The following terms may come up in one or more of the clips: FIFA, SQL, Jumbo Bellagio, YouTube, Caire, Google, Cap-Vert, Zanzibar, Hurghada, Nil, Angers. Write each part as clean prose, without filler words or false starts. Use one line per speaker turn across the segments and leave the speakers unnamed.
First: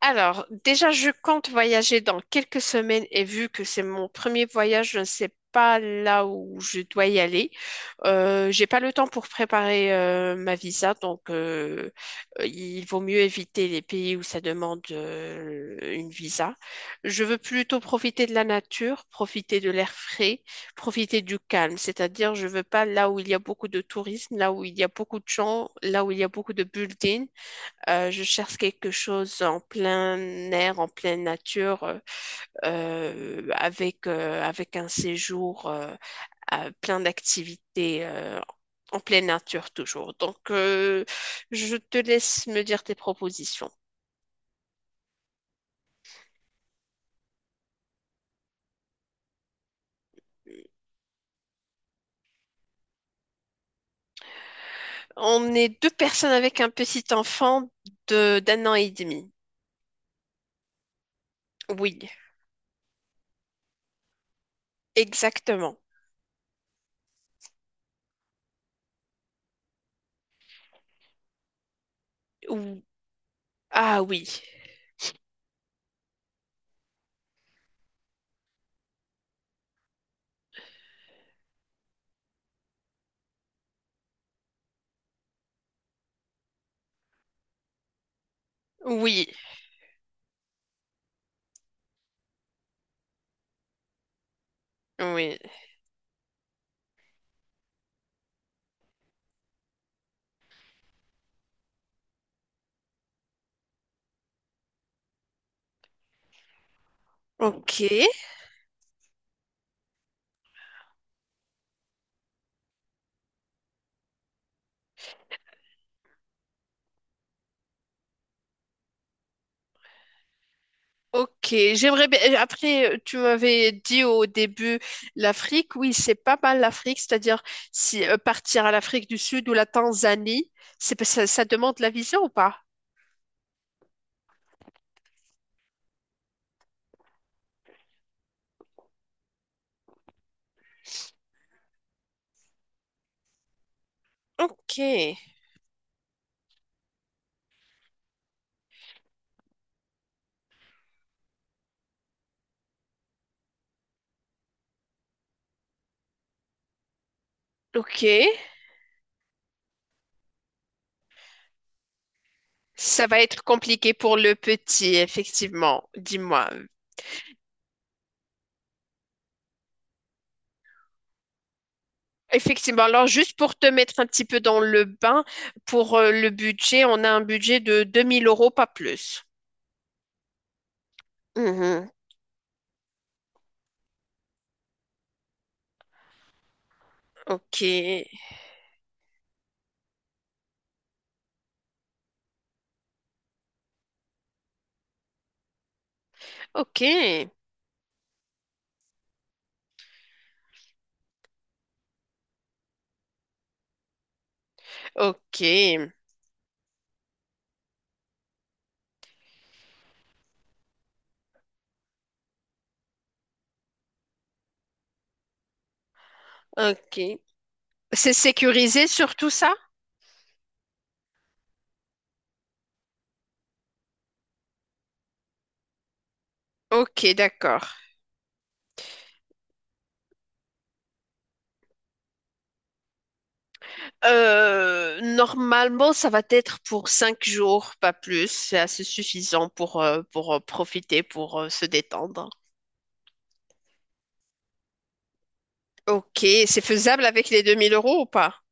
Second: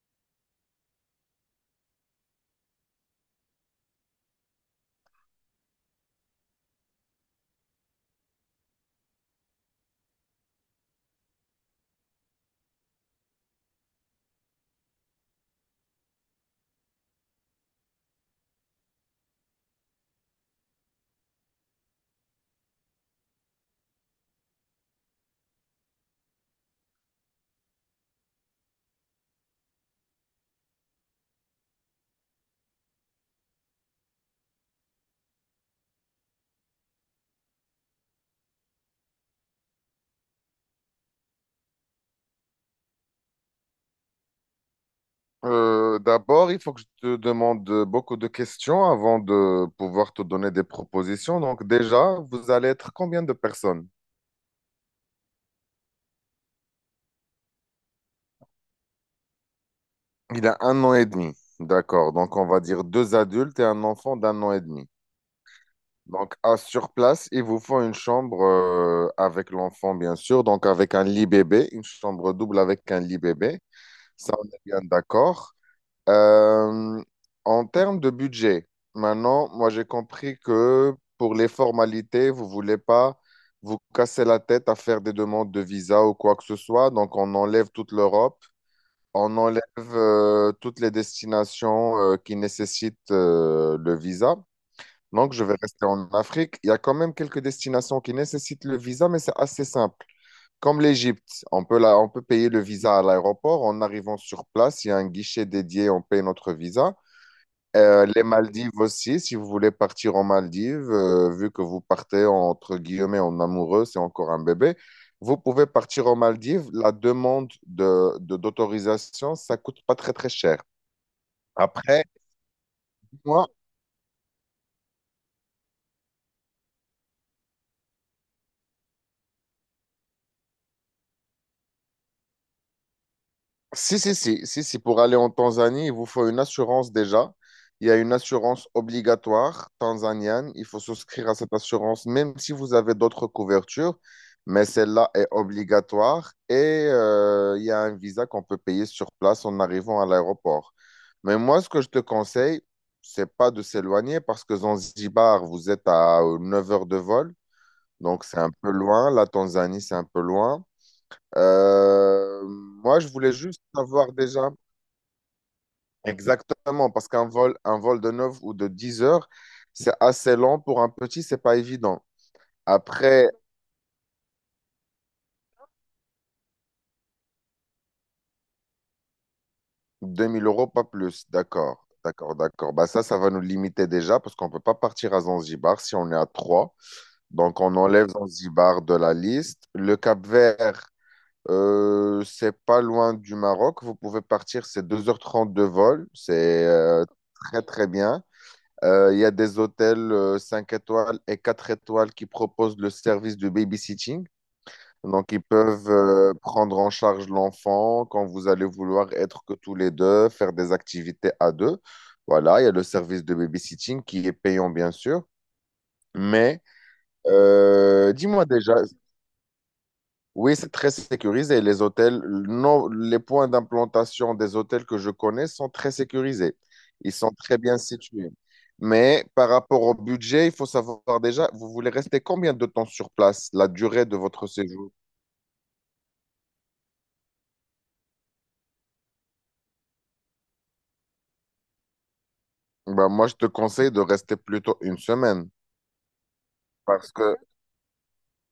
Alors, déjà, je compte voyager dans quelques semaines et vu que c'est mon premier voyage, je ne sais pas là où je dois y aller. J'ai pas le temps pour préparer ma visa, donc il vaut mieux éviter les pays où ça demande une visa. Je veux plutôt profiter de la nature, profiter de l'air frais, profiter du calme. C'est-à-dire, je veux pas là où il y a beaucoup de tourisme, là où il y a beaucoup de gens, là où il y a beaucoup de buildings. Je cherche quelque chose en plein air, en pleine nature, avec, avec un séjour à plein d'activités en pleine nature toujours. Donc, je te laisse me dire tes propositions.
D'abord, il faut que je te demande beaucoup de questions avant de pouvoir te donner des propositions. Donc déjà, vous allez être combien de personnes?
On est deux personnes avec un petit enfant de d'un an et demi.
Il a un an et demi.
Oui,
D'accord. Donc on va dire deux adultes et un enfant d'un an et demi.
exactement.
Donc à sur place, il vous faut une chambre avec l'enfant, bien sûr. Donc avec un lit bébé, une chambre double
Ou-
avec un lit bébé.
Ah
Ça,
oui,
on est bien d'accord. Euh, En termes de budget, maintenant, moi j'ai compris que pour les formalités, vous voulez pas vous casser la tête à faire des demandes de visa ou quoi que ce soit. Donc on enlève toute l'Europe,
oui,
on enlève toutes les destinations qui nécessitent le visa. Donc
oui.
je vais rester en Afrique. Il y a quand même quelques destinations qui nécessitent le visa, mais c'est assez simple. Comme l'Égypte, on peut payer le visa à l'aéroport. En arrivant sur place, il y a un guichet dédié, on paye notre visa.
Ok.
Les Maldives aussi, si vous voulez partir en Maldives, vu que vous partez entre guillemets en amoureux, c'est encore un bébé, vous pouvez partir aux Maldives. La demande d'autorisation, ça coûte pas très très cher.
Ok,
Après,
j'aimerais bien. Après, tu
moi,
m'avais dit au début l'Afrique. Oui, c'est pas mal l'Afrique, c'est-à-dire si partir à l'Afrique du Sud ou la Tanzanie, c'est pas- ça demande la visa ou pas?
Si, si, si, si, si, pour aller en Tanzanie, il vous faut une assurance déjà. Il y a une assurance obligatoire tanzanienne. Il faut souscrire à cette assurance, même si vous avez d'autres couvertures, mais
Ok,
celle-là est obligatoire. Et il y a un visa qu'on peut payer sur place en arrivant à l'aéroport. Mais moi, ce que je te conseille, c'est pas de s'éloigner parce que Zanzibar, vous êtes à 9 heures de vol.
ok.
Donc, c'est un peu loin. La Tanzanie, c'est un peu loin. Moi,
Ça
je
va
voulais
être
juste
compliqué
savoir
pour le
déjà
petit, effectivement. Dis-moi.
exactement, parce qu'un vol, un vol de 9 ou de 10 heures, c'est assez long pour un petit, c'est pas évident.
Effectivement. Alors,
Après
juste pour te mettre un petit peu dans le bain, pour le budget, on a un budget de 2000 euros, pas plus.
2 000 euros, pas plus. D'accord,
Mhm.
d'accord, d'accord. Bah ça, ça va nous limiter déjà, parce qu'on peut pas partir à Zanzibar si on est à 3.
Ok,
Donc, on enlève Zanzibar de la liste. Le Cap-Vert, c'est pas loin du Maroc. Vous pouvez partir, c'est 2h30 de vol. C'est
ok,
très, très bien. Il y a des hôtels 5 étoiles et 4 étoiles qui proposent le service de babysitting. Donc, ils peuvent
ok,
prendre en charge l'enfant quand vous allez vouloir être que tous les deux, faire des activités à deux. Voilà, il y a le service de babysitting qui est payant, bien sûr. Mais
ok. C'est
dis-moi déjà,
sécurisé sur tout ça?
oui, c'est très sécurisé. Les hôtels, non, les points d'implantation des hôtels que je connais sont très sécurisés.
Ok,
Ils sont très
d'accord.
bien situés. Mais par rapport au budget, il faut savoir déjà, vous voulez rester combien de temps sur place, la durée de votre séjour?
Normalement, ça va être pour 5 jours, pas plus. C'est assez suffisant pour profiter, pour se détendre.
Ben, moi, je te conseille de rester plutôt une semaine.
Ok, c'est faisable
Parce
avec
que
les 2000 € ou pas?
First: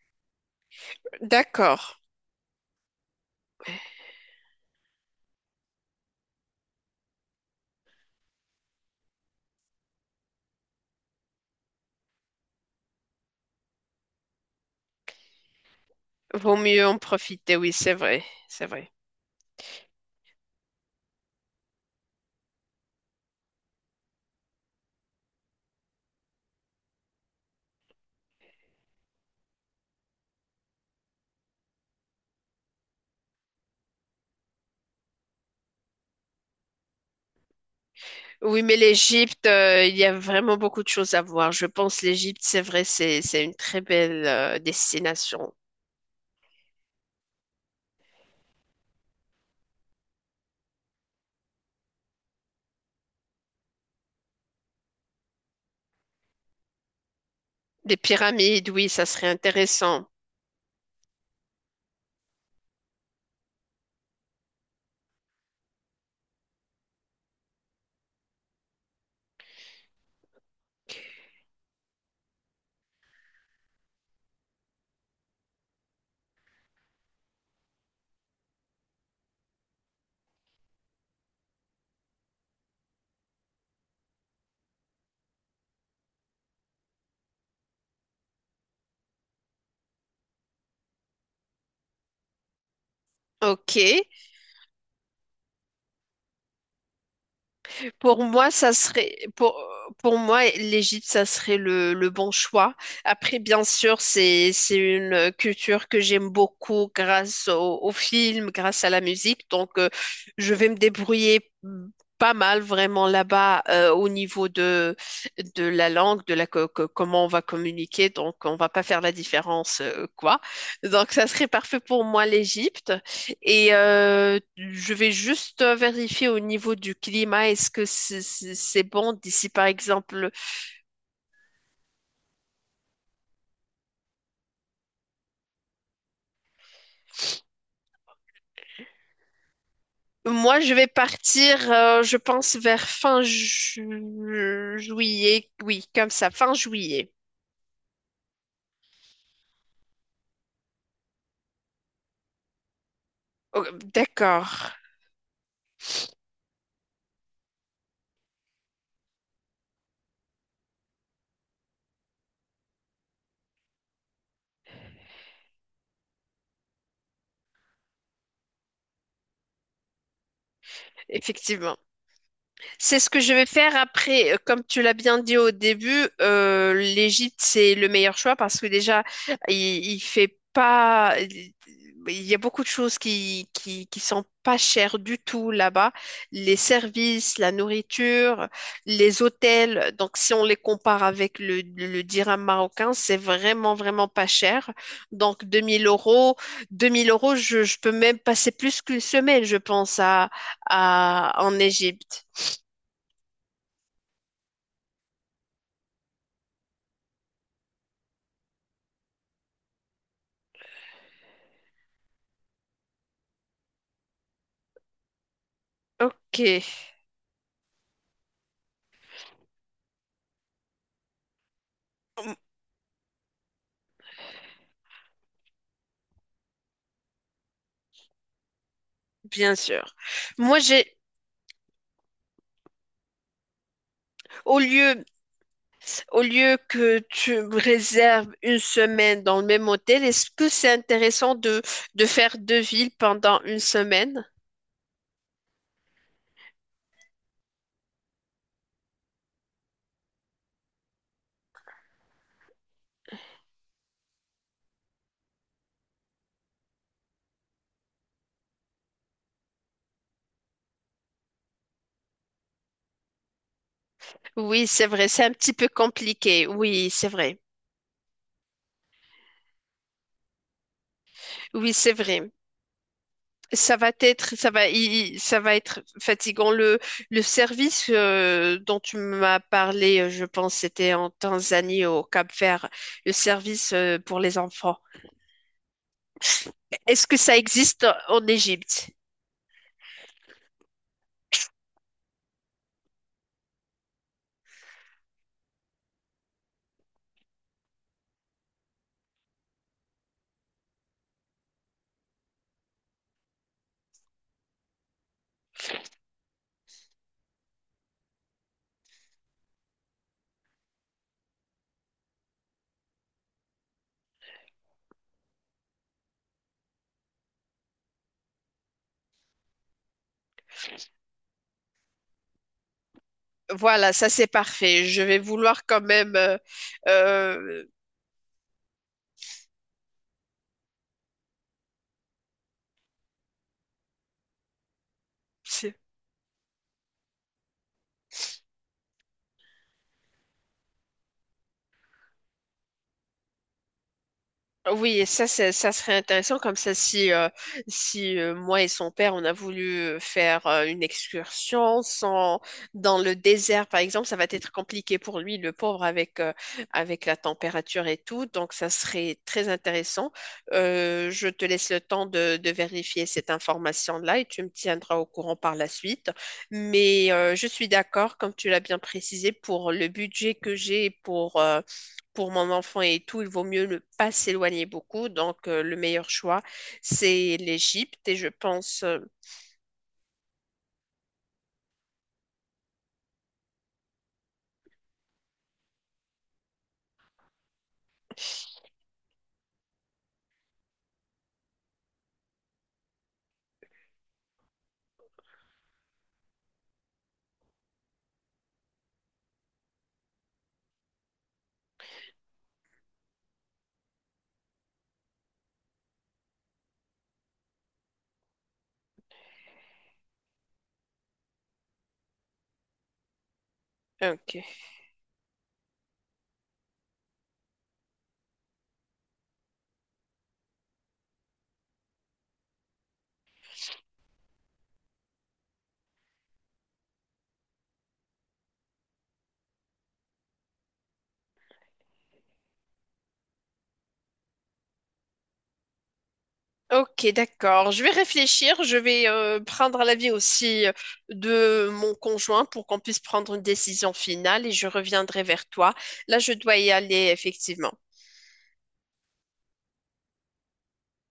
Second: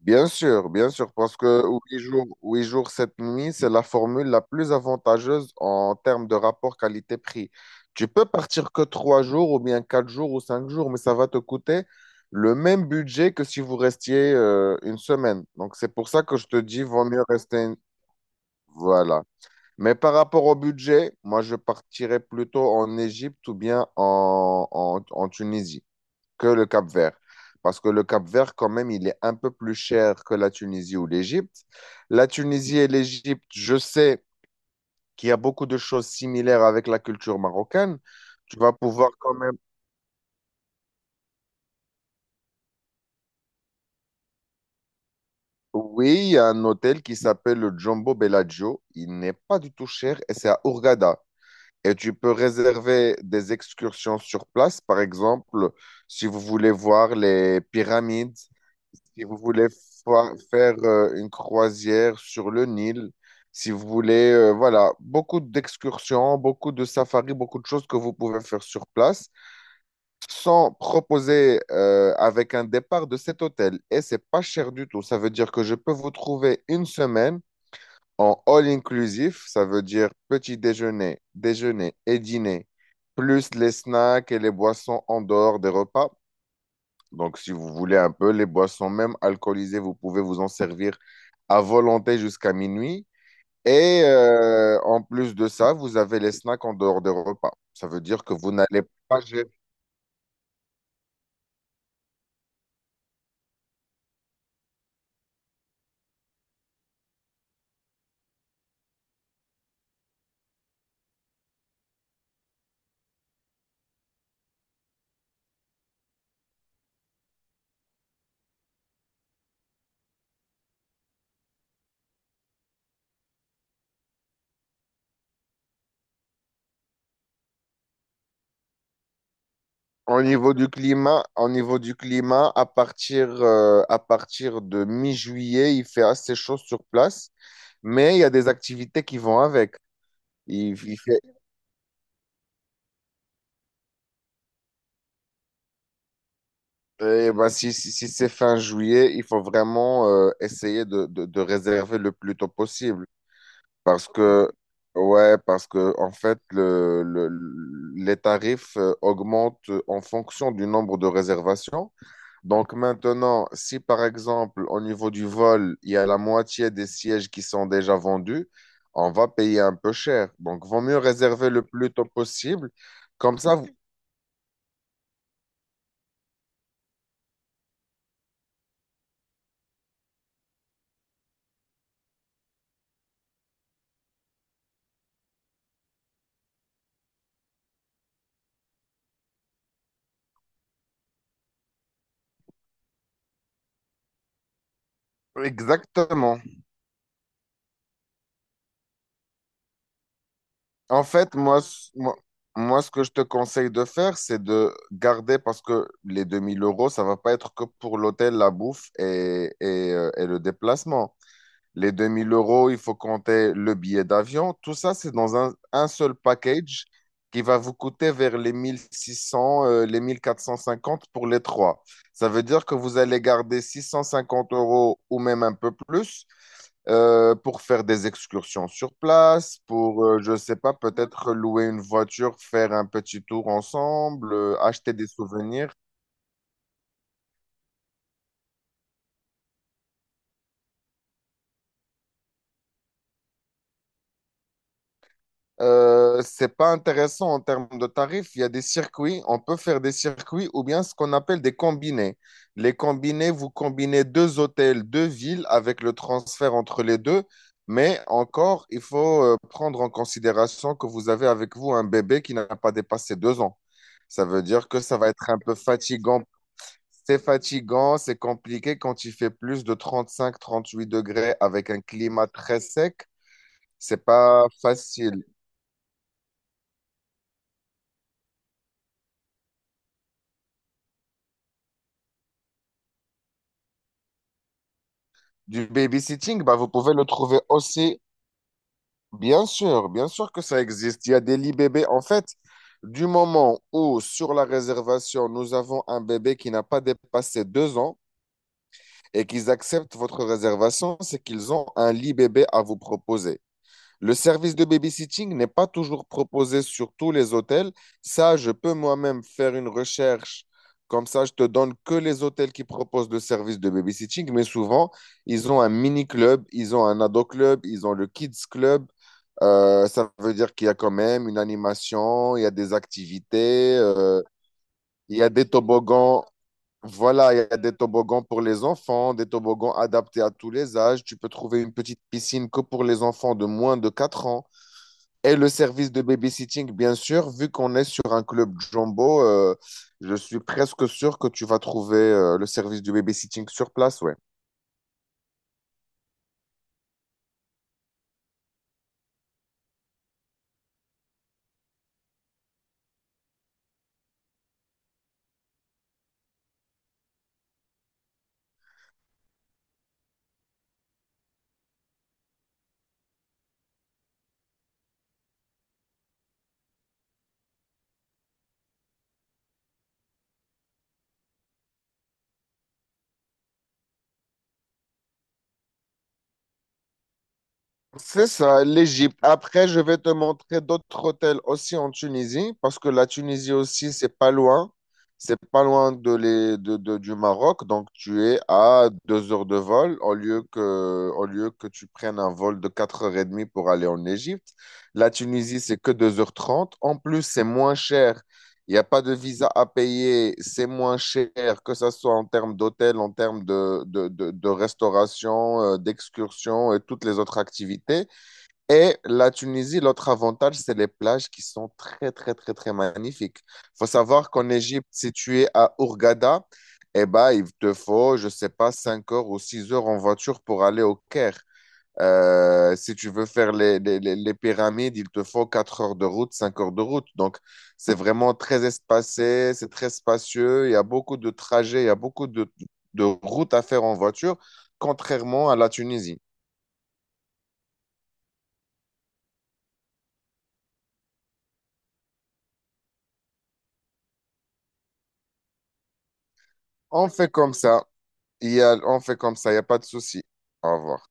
Bien sûr, parce que
D'accord.
8 jours, 8 jours, 7 nuits, c'est la formule la plus avantageuse en termes de rapport qualité-prix. Tu peux partir que 3 jours ou bien 4 jours ou 5 jours, mais ça va te coûter le même budget que si vous restiez une semaine. Donc c'est pour ça que je te
Vaut
dis,
mieux en
vaut mieux
profiter,
rester.
oui,
une-
c'est vrai, c'est vrai.
Voilà. Mais par rapport au budget, moi je partirais plutôt en Égypte ou bien en Tunisie que le Cap-Vert. Parce que le Cap-Vert, quand même, il est un peu plus cher que la Tunisie ou l'Égypte. La Tunisie et l'Égypte, je sais qu'il y a beaucoup de choses similaires avec la culture marocaine. Tu
Oui,
vas
mais
pouvoir quand
l'Égypte,
même.
il y a vraiment beaucoup de choses à voir. Je pense l'Égypte, c'est vrai, c'est une très belle destination.
Oui, il y a un hôtel qui s'appelle le Jumbo Bellagio. Il n'est pas du tout cher et c'est à Hurghada. Et tu peux réserver des excursions sur place, par exemple, si vous voulez voir les
Des
pyramides.
pyramides, oui, ça
Si
serait
vous voulez
intéressant.
faire une croisière sur le Nil, si vous voulez, voilà, beaucoup d'excursions, beaucoup de safaris, beaucoup de choses que vous pouvez faire sur place, sans proposer avec un départ de cet hôtel. Et c'est pas cher du tout. Ça veut dire que je peux vous trouver une semaine en all inclusif. Ça veut dire petit déjeuner, déjeuner et dîner, plus les snacks et les boissons en dehors des repas. Donc, si vous voulez un peu, les boissons, même alcoolisées, vous pouvez vous en servir à volonté jusqu'à minuit.
Ok.
Et en plus de ça, vous avez les snacks en dehors des repas. Ça veut
Pour
dire que
moi,
vous
ça
n'allez
serait
pas gérer.
pour moi, l'Égypte, ça serait le bon choix. Après, bien sûr, c'est une culture que j'aime beaucoup grâce au film, grâce à la musique. Donc, je vais me débrouiller pas mal vraiment là-bas au niveau de la langue, de la comment on va communiquer. Donc, on va pas faire la différence quoi. Donc, ça serait parfait pour moi l'Égypte. Et je vais juste vérifier au niveau du climat, est-ce que c'est bon d'ici, par
Au
exemple.
niveau du climat, au niveau du climat, à partir de mi-juillet, il fait assez chaud sur place, mais il y a des activités qui vont avec.
Moi,
Il,
je vais
il fait,
partir, je pense, vers fin juillet. Oui, comme ça, fin juillet.
eh ben, si c'est fin juillet, il faut vraiment essayer de réserver le plus tôt possible.
Oh,
Parce que,
d'accord,
ouais, parce que, en fait, les tarifs augmentent en fonction du nombre de réservations. Donc maintenant, si par exemple, au niveau du vol, il y a la moitié des sièges qui sont déjà vendus, on va payer un peu cher. Donc, vaut mieux réserver le
effectivement.
plus tôt possible.
C'est ce que je
Comme
vais
ça,
faire après. Comme tu l'as bien dit au début, l'Égypte, c'est le meilleur choix parce que déjà, il, il fait pas. Il y a beaucoup de choses qui sont pas chères du tout là-bas. Les services, la nourriture, les hôtels. Donc, si on les compare avec le dirham marocain, c'est vraiment, vraiment pas cher. Donc, 2000 euros,
exactement.
2000 euros, je peux même passer plus qu'une semaine, je pense,
En fait,
en
moi,
Égypte.
ce que je te conseille de faire, c'est de garder, parce que les 2 000 euros, ça va pas être que pour l'hôtel, la bouffe et le déplacement. Les 2 000 euros, il faut compter le billet d'avion. Tout ça, c'est dans un seul
Ok,
package qui va vous coûter vers les 1600, les 1 450 pour les trois. Ça veut dire que vous allez garder 650 euros ou même un peu plus pour faire des excursions sur
bien
place,
sûr.
je ne sais
Moi,
pas,
j'ai
peut-être louer une voiture, faire un petit tour ensemble,
au
acheter
lieu
des souvenirs.
au lieu que tu me réserves une semaine dans le même hôtel, est-ce que c'est intéressant de faire deux villes pendant une semaine?
C'est pas intéressant en termes de tarifs. Il y a des circuits, on peut faire des circuits ou bien ce qu'on appelle des combinés. Les combinés, vous combinez deux hôtels, deux villes avec le transfert entre les deux, mais encore, il faut prendre en considération que vous avez avec vous un bébé qui n'a pas dépassé 2 ans. Ça veut
Oui,
dire que
c'est
ça
vrai,
va
c'est un
être un
petit
peu
peu
fatigant.
compliqué. Oui, c'est
C'est
vrai.
fatigant, c'est compliqué quand il fait plus de 35-38 degrés avec
Oui,
un
c'est
climat
vrai.
très sec.
Ça va
C'est
être
pas
ça va i- i-
facile.
Ça va être fatigant. Le service dont tu m'as parlé, je pense, c'était en Tanzanie, au Cap-Vert, le service pour les enfants.
Du babysitting, bah, vous pouvez le
Est-ce que ça
trouver
existe
aussi,
en Égypte?
bien sûr que ça existe. Il y a des lits bébés. En fait, du moment où sur la réservation, nous avons un bébé qui n'a pas dépassé 2 ans et qu'ils acceptent votre réservation, c'est qu'ils ont un lit bébé à vous proposer. Le service de babysitting n'est pas toujours proposé sur tous les hôtels. Ça, je peux moi-même faire une recherche. Comme ça, je te donne que les hôtels qui proposent le service de babysitting. Mais souvent, ils ont un mini-club, ils ont un ado-club, ils ont le kids club. Ça veut dire qu'il y a quand même une animation, il y a des activités,
Voilà, ça c'est parfait. Je
il
vais
y a des
vouloir quand même
toboggans. Voilà, il y a
euh,
des toboggans pour les enfants, des toboggans adaptés à tous les âges. Tu peux trouver une petite piscine que pour les enfants de moins de 4 ans. Et le service de babysitting, bien sûr, vu qu'on est sur un club jumbo, je suis presque sûr que tu vas trouver le service du babysitting sur place, ouais.
Oui, et ça, ça serait intéressant comme ça si moi et son père, on a voulu faire une excursion sans, dans le désert, par exemple, ça va être compliqué pour lui, le pauvre, avec, avec la température et tout. Donc, ça serait très intéressant. Je te laisse le temps de vérifier cette information-là et tu me tiendras au courant par la suite. Mais je suis d'accord, comme tu l'as bien précisé, pour le budget que j'ai pour mon enfant et tout, il vaut mieux ne pas s'éloigner beaucoup. Donc, le meilleur choix, c'est l'Égypte. Et
C'est
je
ça,
pense.
l'Égypte. Après, je vais te montrer d'autres hôtels aussi en Tunisie, parce que la Tunisie aussi, c'est pas loin. C'est pas loin de les, de- du Maroc, donc tu es à 2 heures de vol au lieu que tu prennes un vol de 4h30 pour aller en Égypte. La Tunisie, c'est que 2h30. En plus, c'est moins cher. Il n'y a pas de visa à payer, c'est moins cher, que ce soit en termes d'hôtel, en termes de restauration, d'excursion et toutes les autres activités. Et la Tunisie, l'autre avantage, c'est les plages qui sont très, très, très, très magnifiques. Il faut savoir
Ok.
qu'en Égypte, si tu es à Hurghada, eh ben, il te faut, je sais pas, 5 heures ou 6 heures en voiture pour aller au Caire. Si tu veux faire les pyramides, il te faut 4 heures de route, 5 heures de route. Donc, c'est vraiment très espacé, c'est très spacieux. Il y a beaucoup de trajets, il y a beaucoup de routes à faire en voiture, contrairement à la Tunisie.
Ok, d'accord. Je vais réfléchir. Je vais prendre l'avis aussi de mon conjoint pour qu'on puisse prendre une décision finale et je reviendrai vers toi. Là, je dois y aller,
On fait comme
effectivement.
ça. On fait comme ça, il n'y a pas de souci. Au revoir.